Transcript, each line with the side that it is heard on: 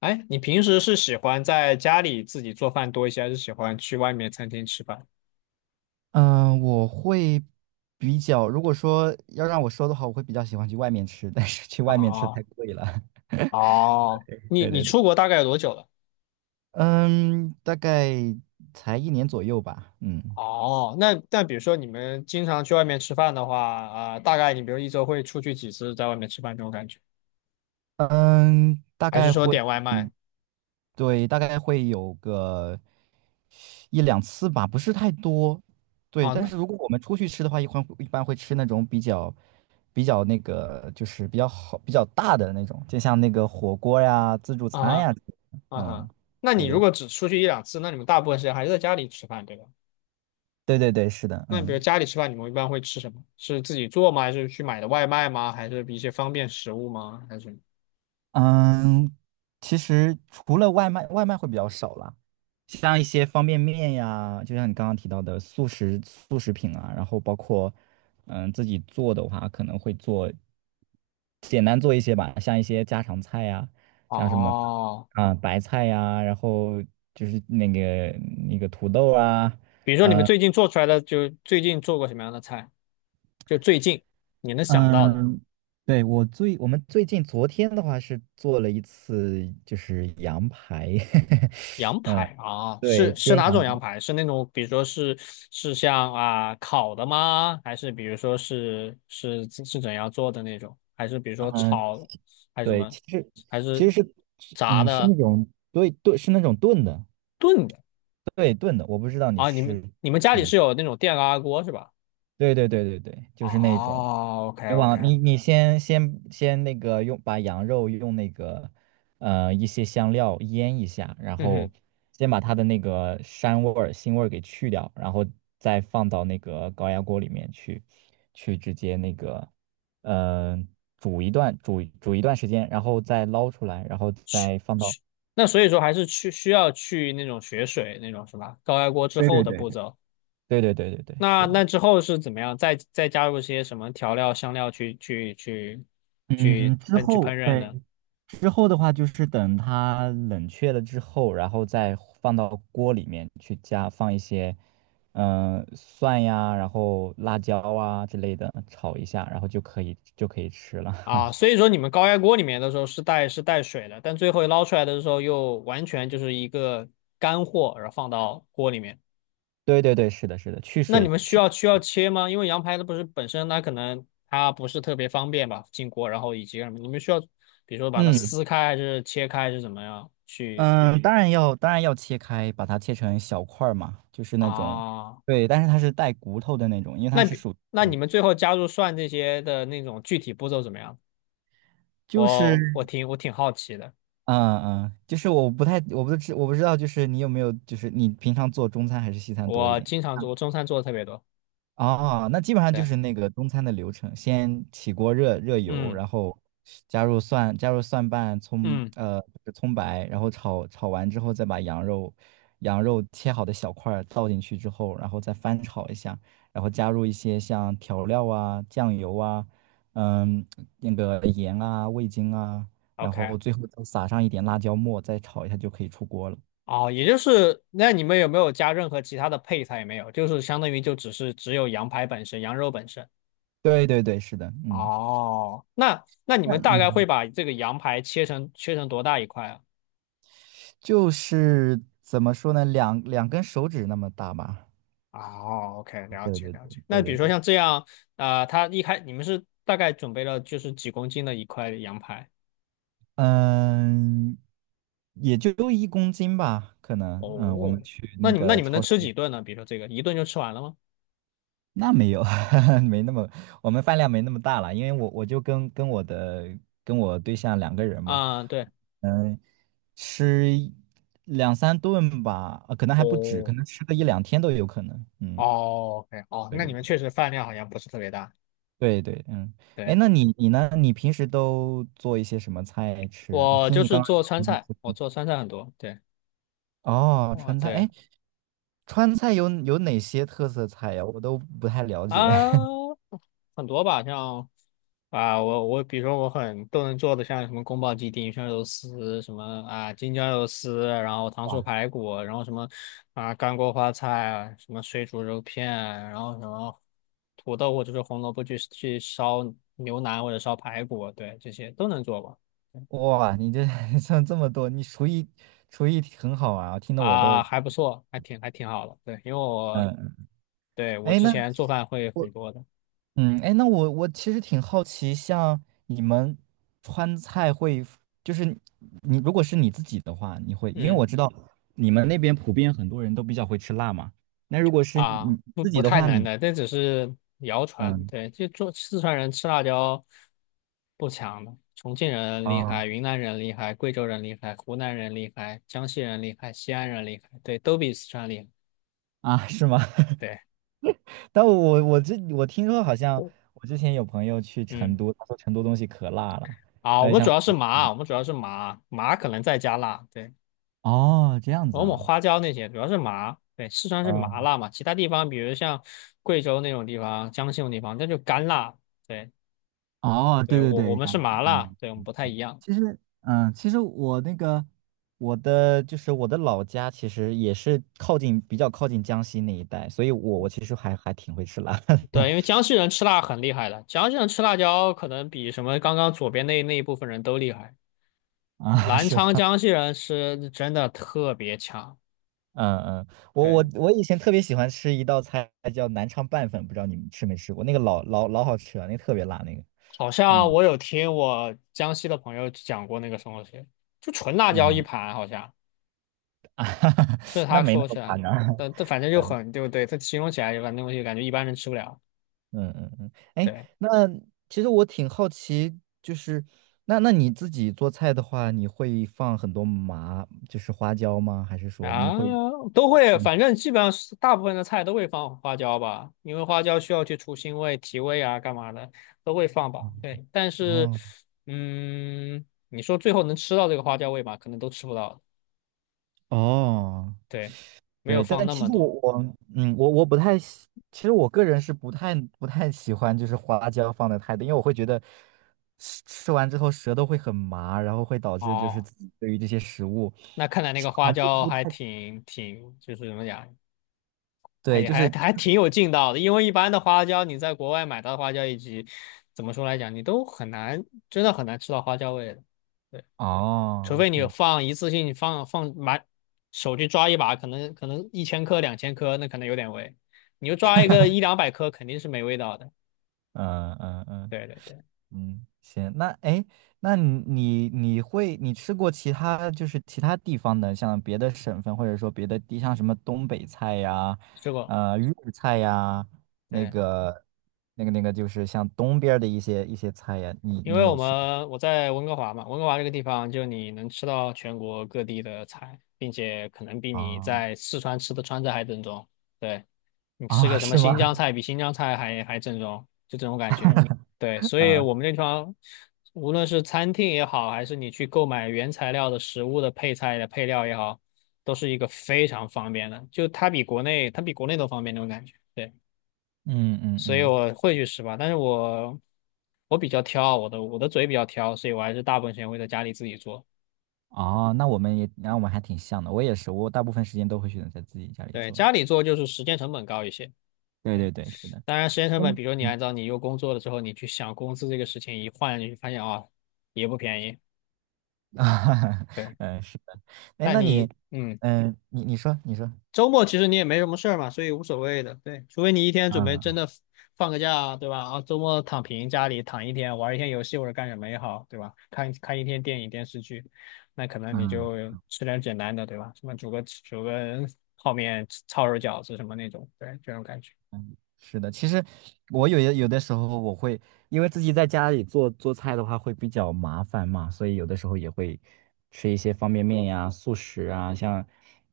left: 哎，你平时是喜欢在家里自己做饭多一些，还是喜欢去外面餐厅吃饭？
right: 嗯，我会如果说要让我说的话，我会比较喜欢去外面吃，但是去外面吃
left: 哦
right: 太贵了。
left: 哦，你
right: 对
left: 你
right: 对对。
left: 出国大概有多久了？
right: 嗯，大概才1年左右吧。嗯
left: 哦，那比如说你们经常去外面吃饭的话，大概你比如一周会出去几次在外面吃饭这种感觉，
right: 嗯，大
left: 还是
right: 概
left: 说点外
right: 嗯
left: 卖？
right: 对，大概会有个一两次吧，不是太多。对，
left: 哦，
right: 但
left: 那
right: 是如果我们出去吃的话，一般会吃那种比较比较那个，就是比较好、比较大的那种，就像那个火锅呀、自助餐
left: 啊哈
right: 呀。
left: 啊
right: 嗯，
left: 哈，那你
right: 对
left: 如
right: 对
left: 果只出去一两次，那你们大部分时间还是在家里吃饭，对吧？
right: 对对对，是的。
left: 那比如
right: 嗯
left: 家里吃饭，你们一般会吃什么？是自己做吗？还是去买的外卖吗？还是一些方便食物吗？还是什么？
right: 嗯，其实除了外卖，外卖会比较少啦，像一些方便面呀，就像你刚刚提到的速食品啊，然后包括自己做的话，可能简单做一些吧，像一些家常菜呀，像什么
left: 哦，
right: 啊白菜呀，然后就是那个土豆啊。
left: 比如说你们最近做出来的，就最近做过什么样的菜？就最近你能想到的
right: 嗯，对，我们最近昨天的话是做了一次就是羊排。
left: 羊
right: 嗯，
left: 排啊，
right: 对，
left: 是
right: 煎
left: 哪种羊
right: 羊。
left: 排？是那种比如说是像啊烤的吗？还是比如说是怎样做的那种？还是比如说
right: 嗯，
left: 炒还是什
right: 对，
left: 么？
right: 其实
left: 还
right: 其
left: 是
right: 实是
left: 炸
right: 是那
left: 的
right: 种，对，炖，是那种炖的，
left: 炖的
right: 对，炖的，我不知道你
left: 啊？你们
right: 是
left: 你们家
right: 是
left: 里
right: 没，
left: 是有那种电高压锅是吧？
right: 对对对对对，就是那种。
left: 哦，OK
right: 你往
left: OK，
right: 你先用把羊肉用一些香料腌一下，然
left: 嗯
right: 后
left: 哼。
right: 先把它的那个膻味儿、腥味儿给去掉，然后再放到那个高压锅里面去，去直接呃煮一段时间，然后再捞出来，然后再放到。
left: 那所以说还是需要去那种血水那种是吧？高压锅之
right: 对
left: 后
right: 对
left: 的
right: 对。
left: 步骤，
right: 对对对对对，
left: 那
right: 是的。
left: 那之后是怎么样？再加入一些什么调料、香料去去去去
right: 嗯，之
left: 烹去烹
right: 后，
left: 饪
right: 对。
left: 呢？
right: 之后的话，就是等它冷却了之后，然后再放到锅里面去加放一些，嗯、蒜呀，然后辣椒啊之类的炒一下，然后就可以吃了。
left: 啊，所以说你们高压锅里面的时候是带水的，但最后捞出来的时候又完全就是一个干货，然后放到锅里面。
right: 对对对，是的，是的。去
left: 那你
right: 水，
left: 们需
right: 去。
left: 要需要切吗？因为羊排它不是本身它可能它不是特别方便吧，进锅，然后以及什么，你们需要比如说把它
right: 嗯
left: 撕开还是切开还是怎么样去
right: 嗯，当然要切开，把它切成小块儿嘛，就是那种。
left: 啊，
right: 对，但是它是带骨头的那种，因为
left: 那
right: 它是
left: 比
right: 属，
left: 那你们最后加入蒜这些的那种具体步骤怎么样？
right: 就是
left: 我挺好奇的，
right: 嗯，就是我不知道，就是你有没有，就是你平常做中餐还是西餐多一
left: 我
right: 点？
left: 经常做，我中餐做的特别多。
right: 啊，那基本上就
left: 对，
right: 是那个中餐的流程，先起锅热热油，
left: 嗯
right: 然后加入蒜，加入蒜瓣、葱，
left: 嗯
right: 就是葱白，然后炒完之后，再把羊肉切好的小块儿倒进去之后，然后再翻炒一下，然后加入一些像调料啊、酱油啊，嗯，盐啊、味精啊，然
left: ，OK，
right: 后最后再撒上一点辣椒末，再炒一下就可以出锅了。
left: 哦，也就是那你们有没有加任何其他的配菜？也没有，就是相当于就只是只有羊排本身，羊肉本身。
right: 对对对，是的。嗯，
left: 哦，那你
right: 那
left: 们大概会
right: 嗯。
left: 把这个羊排切成多大一块啊？
right: 就是怎么说呢，2根手指那么大吧。
left: 哦，OK，了
right: 对
left: 解
right: 对
left: 了
right: 对
left: 解。那
right: 对
left: 比
right: 对
left: 如说
right: 对。
left: 像这样，他一开你们是大概准备了就是几公斤的一块羊排。
right: 嗯，也就1公斤吧，可能。嗯，我们
left: 哦，
right: 去
left: 那
right: 那
left: 你们那
right: 个
left: 你们能
right: 超市。
left: 吃几顿呢？比如说这个一顿就吃完了吗？
right: 那没有。没那么，我们饭量没那么大了，因为我就跟我对象2个人嘛。
left: 对，
right: 嗯，吃一两三顿吧，可能还不止，可
left: 哦
right: 能吃个一两天都有可能。嗯，
left: 哦，OK，哦，
right: 对
left: 那你
right: 对
left: 们
right: 对。
left: 确实饭量好像不是特别大。
right: 对对。嗯，哎，
left: 对，
right: 那你呢？你平时都做一些什么菜吃啊？
left: 我
right: 听
left: 就
right: 你
left: 是
right: 刚刚
left: 做
right: 说
left: 川
right: 你
left: 菜，我
right: 吃。
left: 做川菜很多，对，
right: 哦，
left: 哦
right: 川菜。
left: 对
right: 哎，川菜有哪些特色菜呀？我都不太了解。
left: 啊，很多吧，像啊，我比如说我很都能做的，像什么宫保鸡丁、鱼香肉丝，什么啊京酱肉丝，然后糖醋
right: 哇
left: 排骨，然后什么啊干锅花菜，什么水煮肉片，然后什么土豆或者是红萝卜去烧牛腩或者烧排骨，对，这些都能做吧。
right: 哇，你这 像这么多，你厨艺很好啊，听得我
left: 啊，
right: 都。
left: 还不错，还挺好的，对，因为我
right: 嗯，
left: 对我
right: 哎，
left: 之
right: 那
left: 前做饭会
right: 我。
left: 很多的，
right: 哎，那我其实挺好奇，像你们川菜会，就是你如果是你自己的话，你会，因为
left: 嗯。
right: 我知道你们那边普遍很多人都比较会吃辣嘛。那如果是
left: 啊，
right: 你
left: 不
right: 自
left: 不
right: 己的
left: 太
right: 话，
left: 难
right: 你。
left: 的，这只是谣传。
right: 嗯
left: 对，就做四川人吃辣椒不强的，重庆人厉害，
right: 啊
left: 云南人厉害，贵州人厉害，湖南人厉害，江西人厉害，西安人厉害，对，都比四川厉害。
right: 啊，是吗？
left: 对，
right: 但我听说好像我之前有朋友去成
left: 嗯，
right: 都，他说成都东西可辣了。
left: 啊，
right: 还
left: 我
right: 有
left: 们
right: 像。
left: 主要是麻啊，我们主要是麻，麻可能再加辣，对，
right: 哦，这样子
left: 我们
right: 啊。
left: 花椒那些主要是麻，对，四川是麻
right: 嗯
left: 辣嘛，其他地方比如像贵州那种地方、江西那种地方，那就干辣，对，
right: 哦，对
left: 对，
right: 对
left: 我我
right: 对，
left: 们
right: 干
left: 是
right: 嘛？
left: 麻辣，
right: 嗯。
left: 对，我们不太一样。
right: 其实，我我的就是我的老家，其实也是比较靠近江西那一带，所以我其实还挺会吃辣的
left: 对，因 为江西人吃辣很厉害的，江西人吃辣椒可能比什么刚刚左边那一部分人都厉害。
right: 啊，
left: 南
right: 是
left: 昌
right: 吧？
left: 江西人是真的特别强，
right: 嗯嗯，
left: 对，
right: 我以前特别喜欢吃一道菜叫南昌拌粉，不知道你们吃没吃过？那个老老老好吃了，那个特别辣那个。
left: 好像
right: 嗯
left: 我有听我江西的朋友讲过那个什么东西，就纯辣椒一
right: 嗯，
left: 盘，好像这是
right: 那
left: 他
right: 没那
left: 说
right: 么
left: 起
right: 夸
left: 来，
right: 张。
left: 但 但反正就很，对不对？他形容起来就反正东西感觉一般人吃不了。
right: 嗯，哎，
left: 对。
right: 那其实我挺好奇，就是那，那你自己做菜的话，你会放很多麻，就是花椒吗？还是说你
left: 啊，
right: 会
left: 都会，
right: 放？
left: 反正基本上是大部分的菜都会放花椒吧，因为花椒需要去除腥味、提味啊，干嘛的都会放
right: 哦
left: 吧。对，但是，
right: 哦
left: 嗯，你说最后能吃到这个花椒味吧，可能都吃不到。
right: 哦，
left: 对，没有
right: 对，
left: 放
right: 但
left: 那
right: 其
left: 么
right: 实
left: 多。
right: 我我嗯我我不太喜，其实我个人是不太喜欢就是花椒放的太多，因为我会觉得吃完之后舌头会很麻，然后会导致就是
left: 哦，
right: 自己对于这些食物
left: 那看来那个花
right: 尝不
left: 椒
right: 出太，
left: 还挺，就是怎么讲，
right: 对，
left: 还还
right: 就
left: 还
right: 是。
left: 挺有劲道的。因为一般的花椒，你在国外买到的花椒以及怎么说来讲，你都很难，真的很难吃到花椒味的。对。除
right: 哦，
left: 非你
right: 对。
left: 放一次性放买手去抓一把，可能1000颗2000颗，那可能有点味。你就抓一个一两百颗，肯定是没味道的。
right: 嗯嗯嗯
left: 对对对，
right: 行。那，哎，诶，那你吃过其他其他地方的，像别的省份或者说别的地，像什么东北菜呀，
left: 吃过。
right: 粤菜呀，那
left: 对，
right: 个就是像东边儿的一些菜呀，
left: 因
right: 你
left: 为
right: 有吃过
left: 我在温哥华嘛，温哥华这个地方就你能吃到全国各地的菜，并且可能比你
right: 啊
left: 在四川吃的川菜还正宗。对。你吃
right: 啊，
left: 个什么
right: 是
left: 新疆
right: 吗？
left: 菜，比新疆菜还正宗，就这种感觉。对，所以我 们这地方，无论是餐厅也好，还是你去购买原材料的食物的配菜的配料也好，都是一个非常方便的，就它比国内都方便那种感觉。对，
right: 嗯嗯
left: 所以
right: 嗯，
left: 我会去吃吧，但是我比较挑，我的嘴比较挑，所以我还是大部分时间会在家里自己做。
right: 哦，那我们也，那我们还挺像的。我也是，我大部分时间都会选择在自己家里
left: 对，
right: 做。
left: 家里做就是时间成本高一些。
right: 对
left: 对。
right: 对对，是的。
left: 当然，时间成本，
right: 嗯
left: 比如你
right: 嗯
left: 按照你又工作了之后，你去想工资这个事情，一换你就发现啊，也不便宜。
right: 啊，哈。
left: 对，
right: 是的。哎，
left: 但
right: 那你。
left: 你
right: 你说，你说。
left: 周末其实你也没什么事儿嘛，所以无所谓的。对，除非你一天准备真
right: 嗯
left: 的放个假啊，对吧？啊，周末躺平家里躺一天，玩一天游戏或者干什么也好，对吧？看看一天电影电视剧，那可能你
right: 嗯，
left: 就吃点简单的，对吧？什么煮个泡面、抄手饺子什么那种，对，这种感觉。
right: 是的，其实我有的时候我会，因为自己在家里做做菜的话会比较麻烦嘛，所以有的时候也会吃一些方便面呀、速食啊，像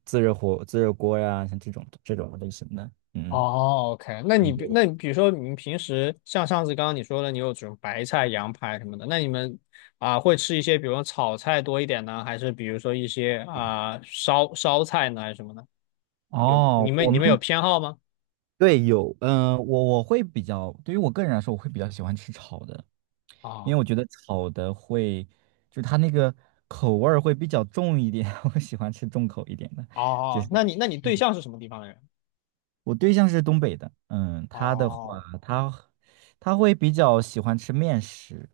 right: 自热火、自热锅呀，像这种类型的。嗯
left: 哦，OK，那你比
right: 对的。
left: 那你比如说你们平时像上次刚刚你说了，你有这种白菜、羊排什么的，那你们会吃一些，比如说炒菜多一点呢，还是比如说一些烧菜呢，还是什么呢？有你
right: 哦，
left: 们你们有偏好吗？
right: 对，有。嗯、我我会比较，对于我个人来说，我会比较喜欢吃炒的，因为
left: 哦
right: 我觉得炒的会，就是它那个口味儿会比较重一点，我喜欢吃重口一点的。就
left: 哦，
right: 是
left: 那你对象是什么地方的人？
right: 我对象是东北的。嗯，他的话，
left: 哦
right: 他他会比较喜欢吃面食，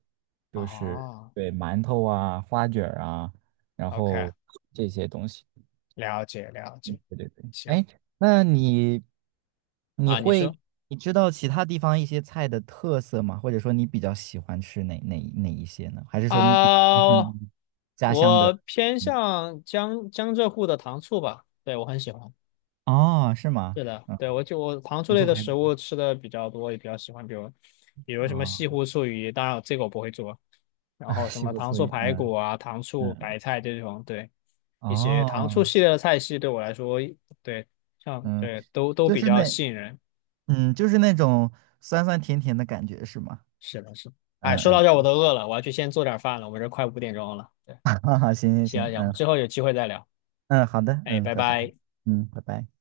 right: 就是
left: 哦
right: 对馒头啊、花卷儿啊，然
left: ，OK，
right: 后这些东西。
left: 了解了解，
right: 对对对。
left: 行
right: 哎，那你
left: 啊，你
right: 会
left: 说
right: 你知道其他地方一些菜的特色吗？或者说你比较喜欢吃哪一些呢？还是说你比
left: 啊、
right: 嗯，家乡
left: 我
right: 的？
left: 偏
right: 嗯
left: 向江浙沪的糖醋吧，对我很喜欢。
right: 哦，是吗？
left: 是的，
right: 嗯，
left: 对，我糖醋
right: 糖
left: 类
right: 醋
left: 的
right: 排
left: 食
right: 骨。
left: 物吃的比较多，也比较喜欢，比如什么西
right: 哦，
left: 湖醋鱼，当然这个我不会做，然
right: 啊
left: 后什
right: 西
left: 么
right: 湖
left: 糖
right: 醋
left: 醋
right: 鱼。
left: 排
right: 嗯
left: 骨啊、糖醋
right: 嗯，
left: 白菜这种，对，一些糖醋
right: 哦。
left: 系列的菜系对我来说，对，像
right: 嗯，
left: 对都都
right: 就
left: 比
right: 是
left: 较
right: 那，
left: 吸引人。
right: 嗯，就是那种酸酸甜甜的感觉，是吗？
left: 是的，是的。哎，
right: 嗯
left: 说
right: 嗯，
left: 到这儿我都饿了，我要去先做点饭了，我这快5点钟了。对，
right: 哈哈，行行
left: 行啊
right: 行。
left: 行，
right: 嗯
left: 之后有机会再聊。
right: 嗯，好的。
left: 哎，
right: 嗯，
left: 拜
right: 拜拜。
left: 拜。
right: 拜拜。